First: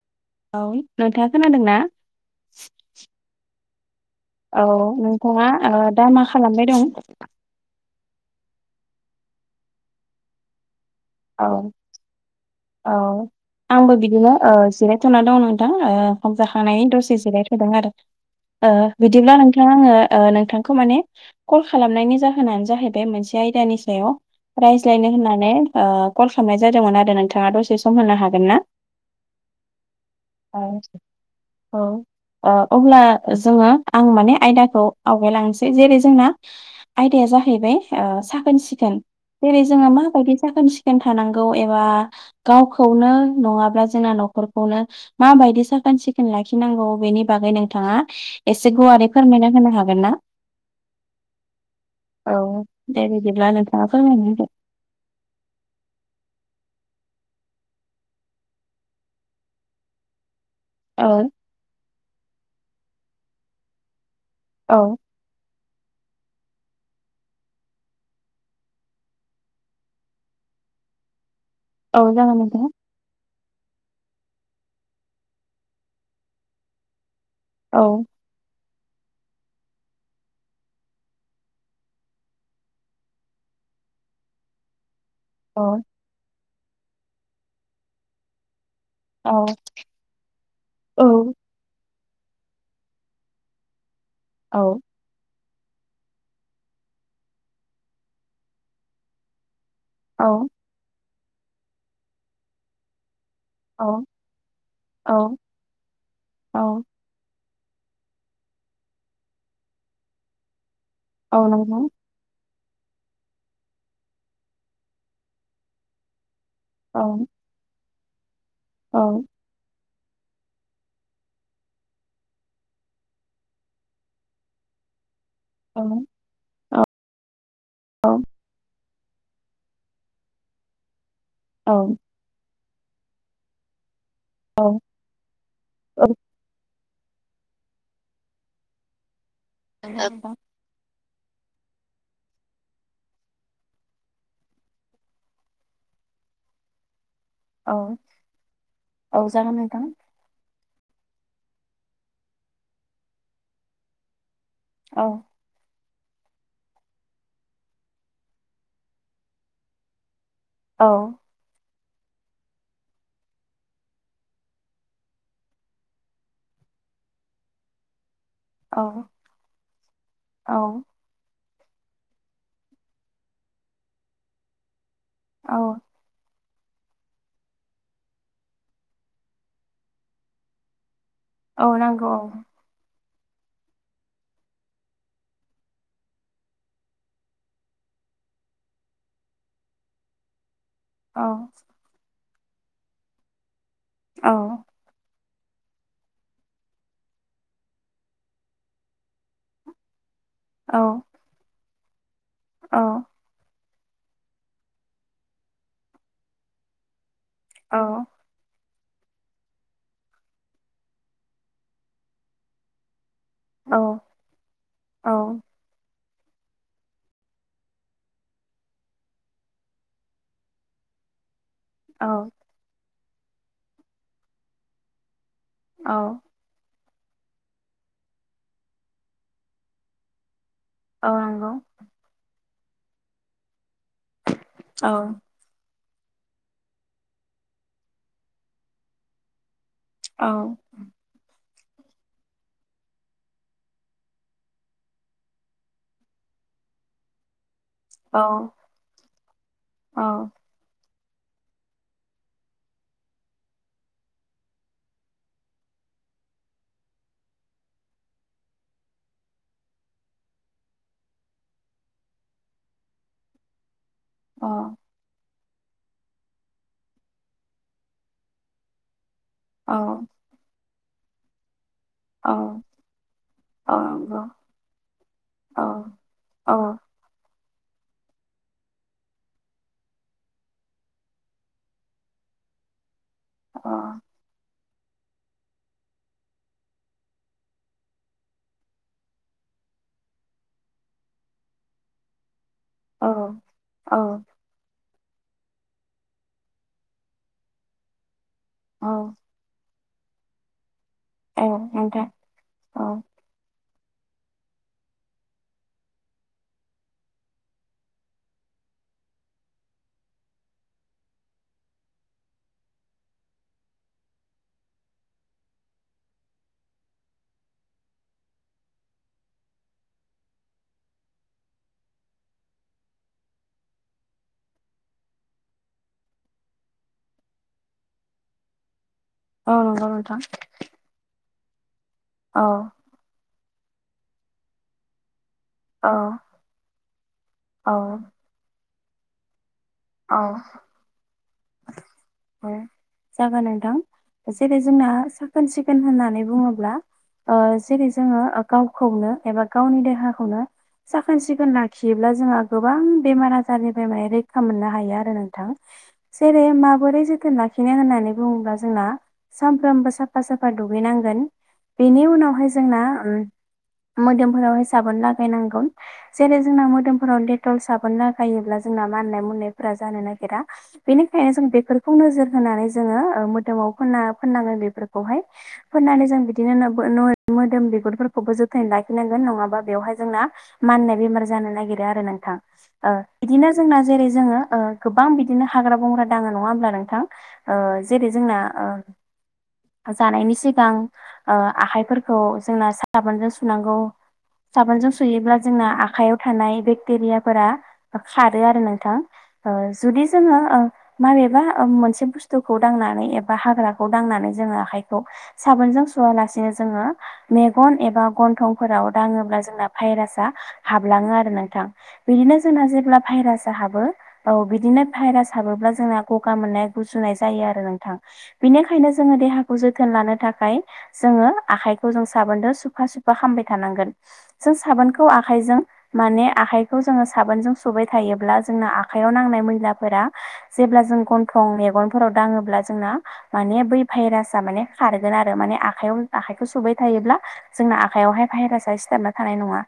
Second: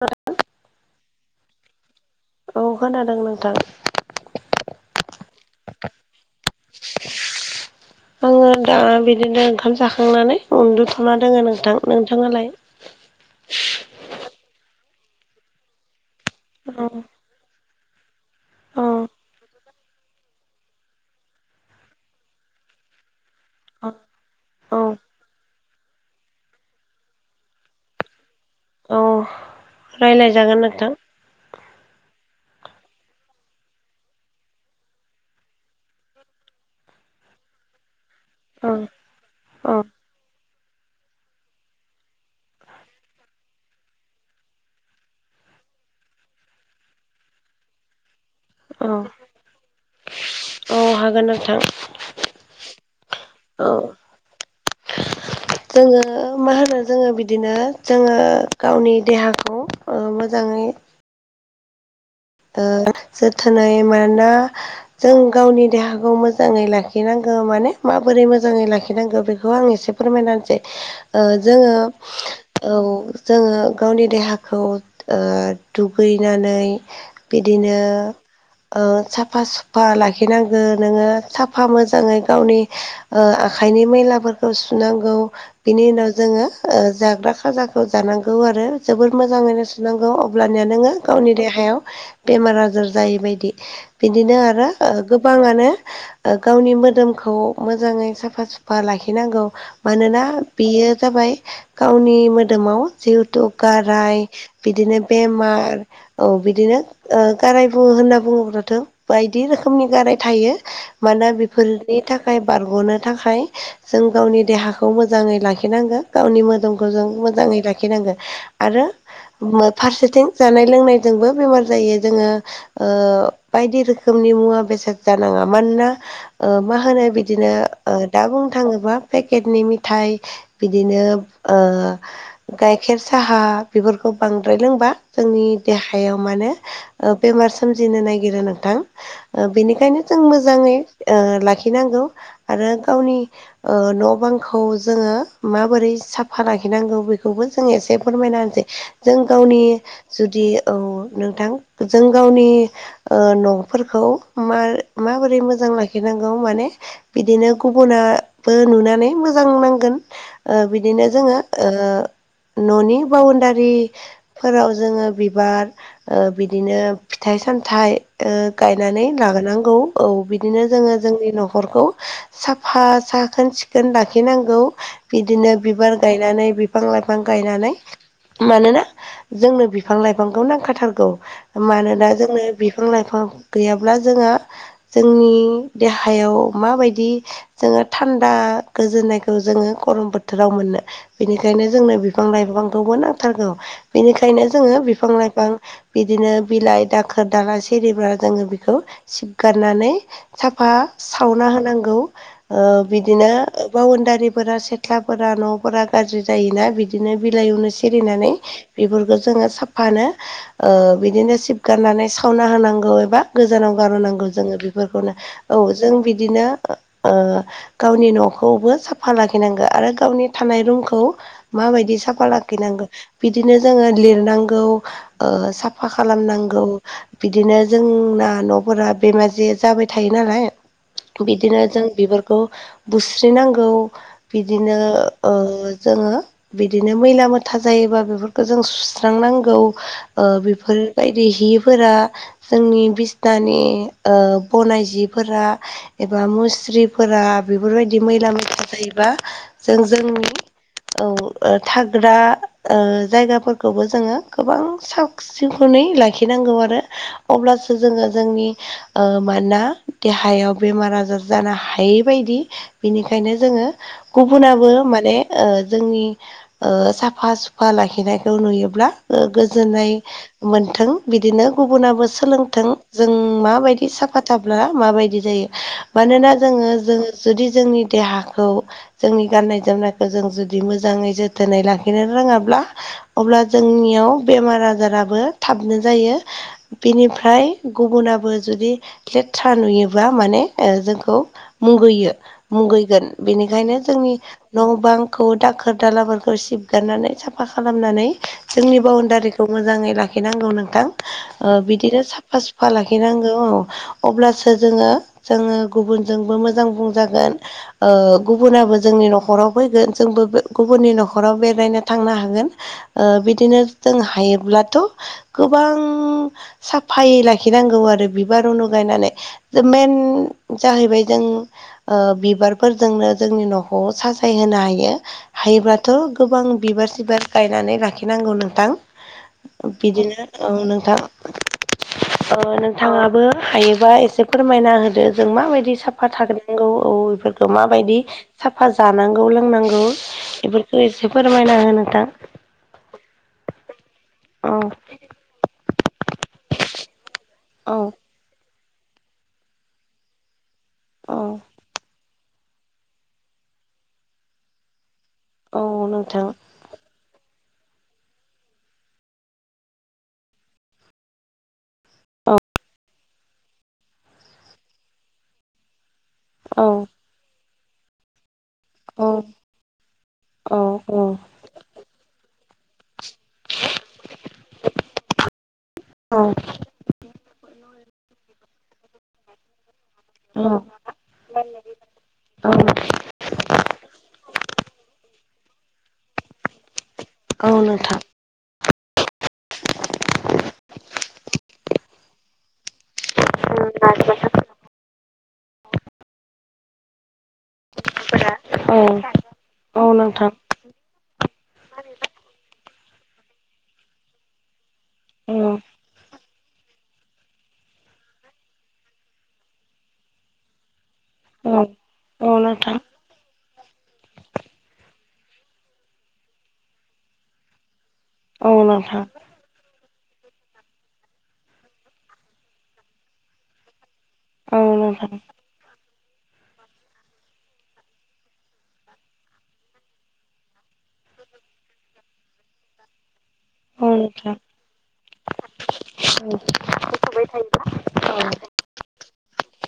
औ औ नोंथाङा खोनादों ना? औ खोनादों नोंथां औ नोंथाङा ओ दा मा खालामबाय दं आङो दा बिदिनो ओंखाम जाखांनानै उन्दुथ'ना दोङो औ नोंथां नोंथाङालाय ओ बिदिना ओ जिराय ना दं नोंथां ओ ओंखाम औ जाखांनानै दसे जिराय थ'दों आरो औ बिदिब्ला नोंथ आरो नाङो ओ नोंथांखौ माने कल खालामनायनि जाहोनानो जाहैबाय मोनसे आयदानि सायाव औ रायज्लायनो होननानै ओ कल खालामनाय जादोंमोन आरो नोंथाङा दसे सम होनो हागोन ना? औ औ रायलायजागोन नोंथां औ ओ अब्ला जोङो आं माने आयदाखौ आवगायलांसै जेरै जोंना आयदाया जाहैबाय ओ साखोन औ सिखोन जेरै औ जोङो माबायदि साखोन सिखोन थानांगौ एबा गावखौनो नङाब्ला जोंना न'खरखौनो माबायदि साखोन सिखोन लाखिनांगौ बेनि बागै नोंथाङा एसे औ गुवारै फोरमायना होनो हागोन ना? औ हागोन नोंथां औ दे बिदिब्ला औ नोंथाङा फोरमायनो दे जोङो मा होनो जोङो बिदिनो जोङो गावनि देहाखौ मोजाङै औ ओ जोथोनै मोनो औ जों गावनि देहाखौ मोजाङै लाखिनांगौ माने माबोरै मोजाङै लाखिनांगौ बेखौ आं एसे फोरमायनानैसै जोङो औ जागोन नोंथां औ जोङो गावनि देहाखौ दुगैनानै बिदिनो औ साफा सुफा लाखिनांगो नोङो साफा मोजाङै गावनि आखाइनि मैलाफोरखौ सुनांगौ औ बिनि उनाव जोङो जाग्रा खाजाखौ जानांगौ आरो जोबोर औ मोजाङैनो सुनांगौ अब्लनिया नोङो गावनि देहायाव बेमार आजार जायै बदि बिदिनो औ आरो गोबाङानो गावनि मोदोमखौ मोजाङै साफा सुफा लाखिनांगौ मानोना औ बेयो जाबाय गावनि मोदोमाव जिहेथु औ गाराय बिदिनो औ बेमार औ बिदिनो गाराय बुङो होनना बुङोब्लाथ' बायदि रोखोमनि गाराय थायो मानोना औ बेफोरनि नंगौ थाखाय थाखाय बारग'नो थाखाय जों गावनि देहाखौ मोजाङै लाखिनांगोन गावनि मोदोम औ जों मोजाङै लाखिनांगोन आरो औ फारसेथिं जानाय लोंनायजोंबो बेमार जायो जोङो बायदि रोखोमनि मुवा बेसाद जानाङा औ मानोना मा होनो बिदिनो औ दा बुंनो थाङोबा पेकेटनि मिथायाइ बिदिनो औ गाइखेर साहा बेफोरखौ बांद्राय औ लोंबा जोंनि औ देहायाव माने बेमार सोमजिनो नागिरो नोंथां बेनिखायनो जों जागोन नोंथां मोजाङै लाखिनांगौ आरो गावनि न' बांखौ जोङो माबोरै साफा लाखिनांगौ बेखौ खौबो जों औ एसे फोरमायना होनसै जों औ जागोन गावनि नोंथां। जुदि औ नोंथां जों गावनि न'फोरखौ औ मा-माबोरै मोजां लाखि खिनांगौ माने बिदिनो गुबुुनाबो नुनानै मोजां नांगोन औ बिदिनो जोङो न'नि बाउणडारिफोराव जोङो बिबार बिदिनो फिथाइ सामथाइ गायनानै औ लाबोनांगौ औ बिदिनो औ जोङो जोंनि न'खरखौ साफा साखोन सिखोन लाखिनांगौ औ बिदिनो बिबार गायनानै बिफां लाइफां गायनानै मानोना जोंनो बिफां लाइफांखौ नांखाथारगौ औ मानोना नांगौ जोंनो बिफां लाइफां गैयाब्ला जोंहा जोंनि देहायाव माबायदि जोङो थान्दा गोजोननायखौ जोङो गरम बोथोराव मोनो औ बेनिखायनो जोंनो बिफां लाइफांखौबो नांथारगौ औ बेनिखायनो जोङो बिफां लाइफां बिदिनो बिलाइ दाखोर दाला सिरिब्ला जोङो बेखौ सिबगारनानै साफा औ सावना होनांगौ औ बिदिनो बाउडारिफोरा सिथ्लाफोरा न'फोरा गाज्रि जायोना बिदि बिदिनो बिलाइयावनो औ सिरिनानै बेफोरखौ जोङो साफानो बिदिनो सिब गारनानै सावना होनांगौ एबा गोजानाव औ गारनांगौ जोङो बेफोरखौनो औ जों बिदिनो गावनि न'खौबो साफा लाखिनांगो आरो गावनि थानाय रुमखौ माबायदि साफा लाखिनांगौ बिदिनो जोङो लिरनांगौ साफा खालामनांगौ बिदिनो जोंना न'फोरा बेमाजे जाबाय थायो नालाय औ नांगौ बिदिनो जों बिबारखौ बुस्रिनांगौ बिदिनो औ जोङो बिदिनो मैला मोथा जायोबा बेफोरखौ जों सुस्रांनांगौ औ बेफोरो बायदि हिफोरा जोंनि बिसनानि बनाय जिफोरा एबा मुस्रिफोरा बेफोरबायदि औ मैला मैसाला जायोबा जों जोंनि औ थाग्रा जायगाफोरखौबो जोङो गोबां स सिखौै लाखिनांगौ आरो अब्लासो जोङो जोंनि मानोना देहायाव बेमार आजार जानो हायैबायदि बिनिखायनो जोङो औ गुबुनाबो माने जोंनि साफा सुफा लाखिनायखौ नुयोब्ला गोजोननाय औ मोनथों बिदिनो गुबुनाबो औ नंगौ औ सोलोंथों जों माबायदि साफ थााब्ला माबायदि जायो मानोना जोङो जो जुदि जोंनि देहाखौ जोंनि गाननाय जोमनायखौ जों जुदि मोजाङै जोथोनै लाखिनो रोङाब्ला अब्ला जोंनियाव बेमार आजाराबो थाबनो जायो बिनिफ्राय गुबुनाबो जुदि लेथ्रा नुयोबा माने जोंखौ मुगैयो मुगैगोन बेनिखायनो जोंनि न' बांखौ दाखोर दालाफोरखौ सिबगारनानै साफा खालामनानै जोंनि बाउणडारिखौ मै लाखिांगौ नोंथां औ बिदिनो नोंथां साफा सुफा औ लाखिनांगौ औ अब्लासो जोङो जोङो गुबुनजोंबो मोजां बुंजागोन गुबुनाबो जोंनि न'खराव फैगोन जोंबो गुबुननि न'खराव बेरायनो थांनो हागोन बिदिनो जों हायोब्लाथ' गोबां साफायै लाखिनांगौ आरो बिबार उनु गायनानै मेन जाहैबाय जों बिबारफोरजोंनो जोंनि न'खौर साजायहोनो हायो हायोब्लाथ' गोबां बिबार सिबार गायनानै लाखिनांगौ नोंथां औ नंगौ नोंथां बिदिनो नोंथां औ नोंथाङाबो हायोबा एसे फोरमायना होदो जों माबायदि दि साफा थागोनांगौ औ बेफोरखौ औ माबायदि साफा जानांगौ लोंनांगौ औ बेफोरखौ एसे फोरमायना होनो नोंथां औ जागोन नोंथां औ जेरै जोंना साखोन सिखोन होननानै बुङोब्ला औ जेरै जोङो गावखौनो एबा गावनि देहाखौनो औ साखोन सिखोन लाखियोब्ला जोंहा गोबां बेमार आजारनिफ्राय मा रैखा मोननो हायो आरो नोंथां औ नोंथां जेर माबोरै जोथोन लाखिनो होननानै बुङोब्ला जोंना सानफ्रोमबो साफा साफा दुगैनांगोन बेनि औ उनावहाय जोंना मोदोमफोरावह साबोन लागायनांगोन जेरै जोंना औ मोदोमफोराव डेटल साबोन लागायोब्ला जोंना माननाय मनायफोरा जानो नागिरा औ औ बेनिखायनो जों बेफोरखौ नोजोर होनानै जोङो मोदोमाव फोनां फोनाङो बेफोरखौहाय फोननानै जों औ बिदिनो मोदोम बिगुरफोरखौबो जोथोन लाखिनांगोन नङाबा बेवहाय जोंना औ मानाय बेमार जानो नागिरो आरो नोंथां औ बिदिनो जों जै ओ गोबां बिदिनो हाग्रा बंग्रा दाङो नङा होमब्ला औ नोंथां नोंथां जेरै जोंना जानायनि सिगां ओ आखाइफोरखौ जोंना साबोनजों सुनांगौ साबोनजों सुयोब्ला जोंना आखायाव थानाय बेकटेरियाफोरा खारो आरो औ नोंथां ओ औ जुदि नोंथां जोङो माबेबा मोनसे बुथुखौ दनानै एबा हाग्रा दनानै जोङो आख खौ औ साबोनजों सुवालासिनो जोङो मेगन एबा गन्थंफोराव दाङोब्ला जोंना भाइरासाआ हाबलाङो आरो औ नोंथां औ बिदिनो जोंना नोंथां जेब्ला भाइरासा हाबो औ बिदिनो भाइरास हाबोब्ला जोंना गगा मोननाय गुजुनाय जायो आरो नोंथां औ बेनिखायनो नोंथां जोङो देहा खौ जोथोन लानो थाखाय जोङो आखाइखौ जों साबोनद सुफा सुफा खामबाय थानांगोन जों औ साबोनखौ नोंथां आखाइजों माने आखाइखौ जोङो साबोनजों सुबाय थायोब्ला जोंनो आखाइयाव नांनाय मैला फोरा जेब्ला जों गन्थं मेगनफोराव दाङोब्ला जोंना माने बै औ नोंथां औ भाइरासाआ माने खारगोन आरो माने आखायाव आखाइखौ सुबाय थायोब्ला जोंना आखयावहाय भाइरासआ सिथाबना थानाय नङा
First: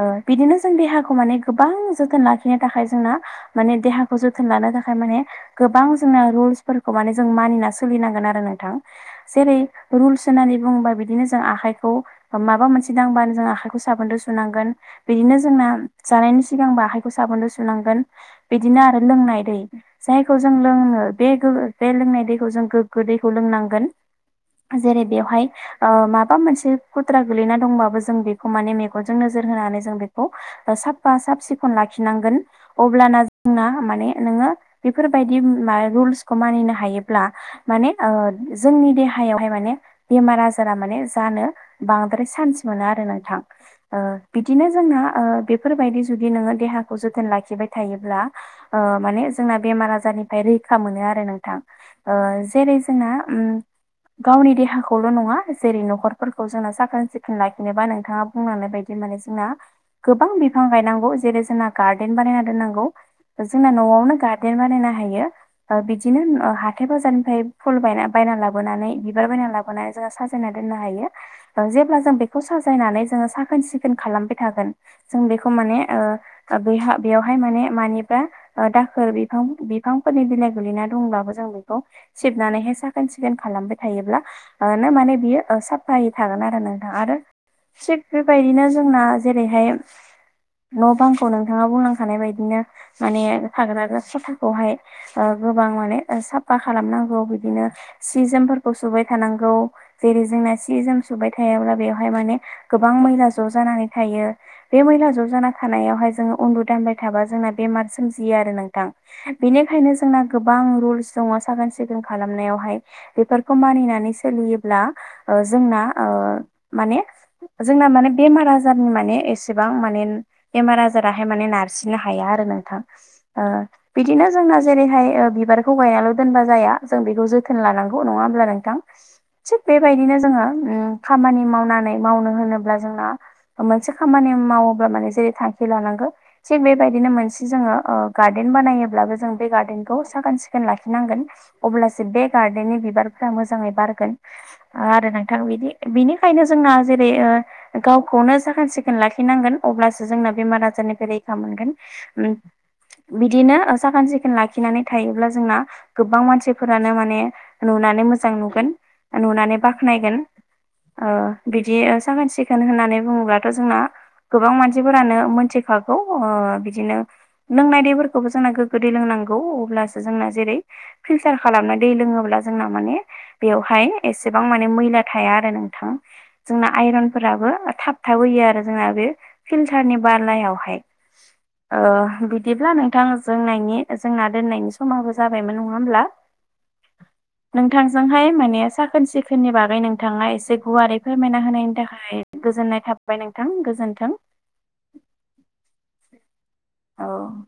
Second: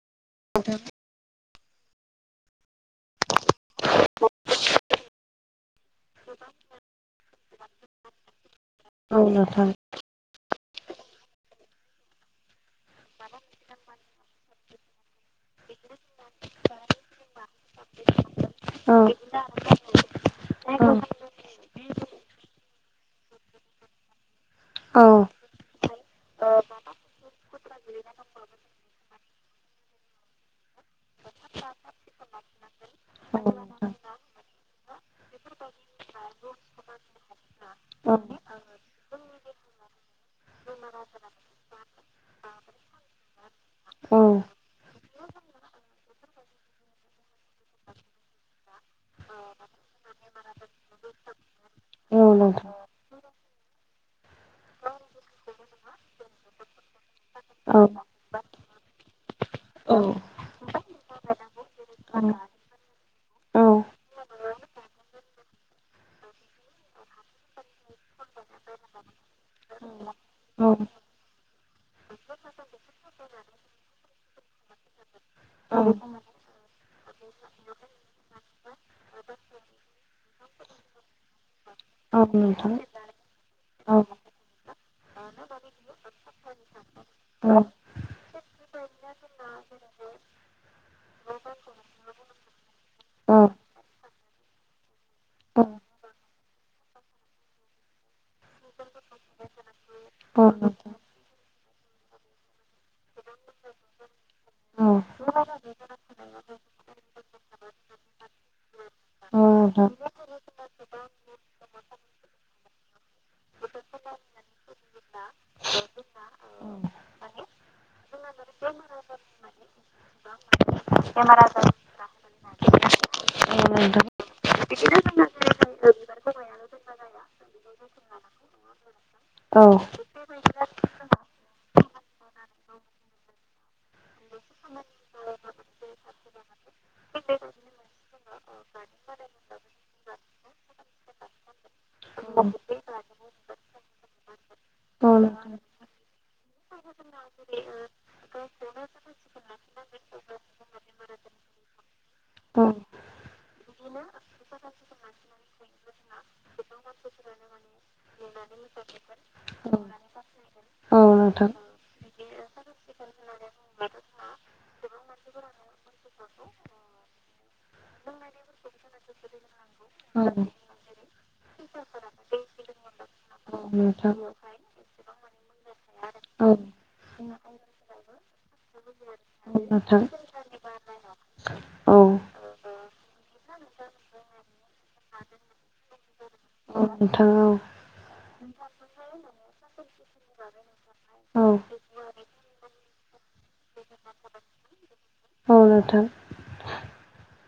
ओ बिदिनो जों देहा खौ माने गोबां जोथोन लाखिनो थाखाय जोंना माने देहाखौ जो थोन लानो थाखाय माने गोबां जों रुल्सफोरखौ माने जों मानिना सोलिनांगोन आरो नोंथां औ जेरै नोंथां रुल्स होननानै बुङोबा बिदिनो जों आखाइखौ माबा मोनसे दांबानो जों आखाइ आखाइखौ साबोन जों सुनांगोन बिदिनो जोंना जानायनि सिगांबो आखाइखौ साबोनजों सुनांगोन बिदिनो औ आरो लोंनाय दै जायखौ जों औ लोंनो बे गोगो बे लोंनाय दैखौ जों गोग्गो दैखौ लोंनांगोन जेरै औ बेवहाय ओ माबा मोनसे खुद्रा गोलैना दंबाबो जों बेखौ माने मेगनजों नोजोर होनानै जों बेखौ साफा साब सिखोन लाखिनांगोन अब्लाना औ औ जोंना नोंथां औ माने नोङो बेफोरबायदि मा रुल्सखौ मानिनो हायोब्ला माने ओ औ जोंनि देहायावहाय माने बेमार आजारा माने जानो बांद्राय सान्स मोनो आरो नोंथां ओ औ नोंथां औ नोंथां औ नोंथां औ नोंथां औ औ बिदिनो जोंना ओ बेफोरबायदि जुदि नोङो देहाखौ जोथोन लाखिबाय थायोब्ला ओ माने जोंना बेमार आजारनिफ्राय रैखा मोनो आरो नोंथां ओ जेरै जोंहा ओम गावनि देहाखौल' नङा जेरै न'खरफोरखौ जोंना साखोन सिखोन लाखिनोबा नोंथाङा बुंनानै बायदि माने जोंना गोबां बि बिफां गायनांगौ जेरै जोंना गार्डन बानायना दोननांगौ जोंना न'आवनो गार्डन बानायनो हायो ओ बिदिनो ओ हाथाय बाजारनिफ्राय फु बायना बायना लाबोनानै बिबार बायना लाबो बोनानै जोङो साजायना दोननो हायो ओं जेब्ला जों बेखौ साजायनानै जोङो साखोन सिखोन खालामबाय थागोन जों बेखौ माने ओ बे ओ बेयावहाय माने मानि फ्रा दाखोर बिफां बिफांफोरनि बिलाइ गोलैना दंब्लाबो जों खौ सिबनानैहाय साखोन सिखोन खालामबाय थायोब्ला ओ नो माने बियो ओ साफायै थागोन आरो नोंथां आरो सिब बेबायदिनो जोंना जेरैहाय न' बांखौ नोंथाङा बुंलांखानाय बायदिनो माने थाग्राजो खथाखौ हाय ओ गोबां माने ओ साफा खालामनांगौ बिदिनो सि जोमफोरखौ सुबाय थानांगौ जेरै जोंना सि जोम सुबाय थायाब्ला बेवहाय माने गोबां मैला ज' जानानै थायो बे मैला ज' जाना थानायावहाय जोङो उन्दु दामबाय थाबा जोंना बेमार सोमजियो आरो नोंथां बेनिखायनो जोंना गोबां रुल्स दङ साखोन सिखोन खालामनायावहाय बेफोरखौ मानिनानै सोलियोब्ला ओ जोंना ओ माने जोंना माने बेमार आजारनि माने एसेबां माने बेमार आजाराहाय माने नारसिननो हाया आरो नोंथां ओ बिदिनो जोंना जेरैहाय ओ बिबारखौ गायनाल' दोनबा जाया जों बेखौ जोथोन लानांगौ नङा होमब्ला नोंथां? थिग बेबायदिनो जोङो ओम खामानि मावनानै मावनो होनोब्ला जोंना मोनसे खामानि मावोब्ला माने जेरै थांखि लानांगौ थिग बेबायदिनो मोनसे जोङो गार्डेन बानायोब्लाबो जों बे गार्डेनखौ साखोन सिखोन लाखिनांगोन अब्लासो बे गार्डननि बिबारफोरा मोजाङै बारगोन ओ आरो नोंथां बिदि बिनिखायनो जोंना जेरै ओ गावखौनो साखोन सिखोन लाखिनांगोन अब्लासो जोंना बेमार आजारनिफ्राय रैखा मोनगोन उम नोंथां औ बिदिनो ओ साखोन सिखोन लाखिनानै थायोब्ला जोंना गोबां मानसिफोरानो माने नुनानै मोजां नुगोन नुनानै औ औ बाख्नायगोन नोंथां औ आ नोंथां बिदि साखोन सिख खोन होननानै बुङोब्लाथ' जोंना गोबां मानसिफोरानो मोनथिखागौ ओ बिदिनो लोंनाय दैफोरखौबो जोंना गोग्गो दै लोंनांगौ अब्लासो जोंना जेरै फिलटार खालामना दै लोङोब्ला जोंना माने बेयावहाय एसेबां मा ने मैला थाया आरो नोंथां औ नोंथां औ जोंना आइरनफोराबो थाबथाबोयो आरो जोंना बे फिलटारनि नोंथां बालायावहाय ओ औ बिद दिब्ला नोंथां जोंनायनि जोंना दोननायनि समाबो जाबायमोन नङा होमब्ला? नोंथां जोंहाय माने साखोन सिखोननि बागै नोंथाङा एसे गुवारै फोरमायना होनायनि थाखाय गोजोननाय थाबाय नोंथां गोजोनथों। औ नोथां। औ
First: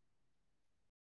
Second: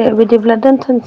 दे बिदिब्ला दोनथ'नसै।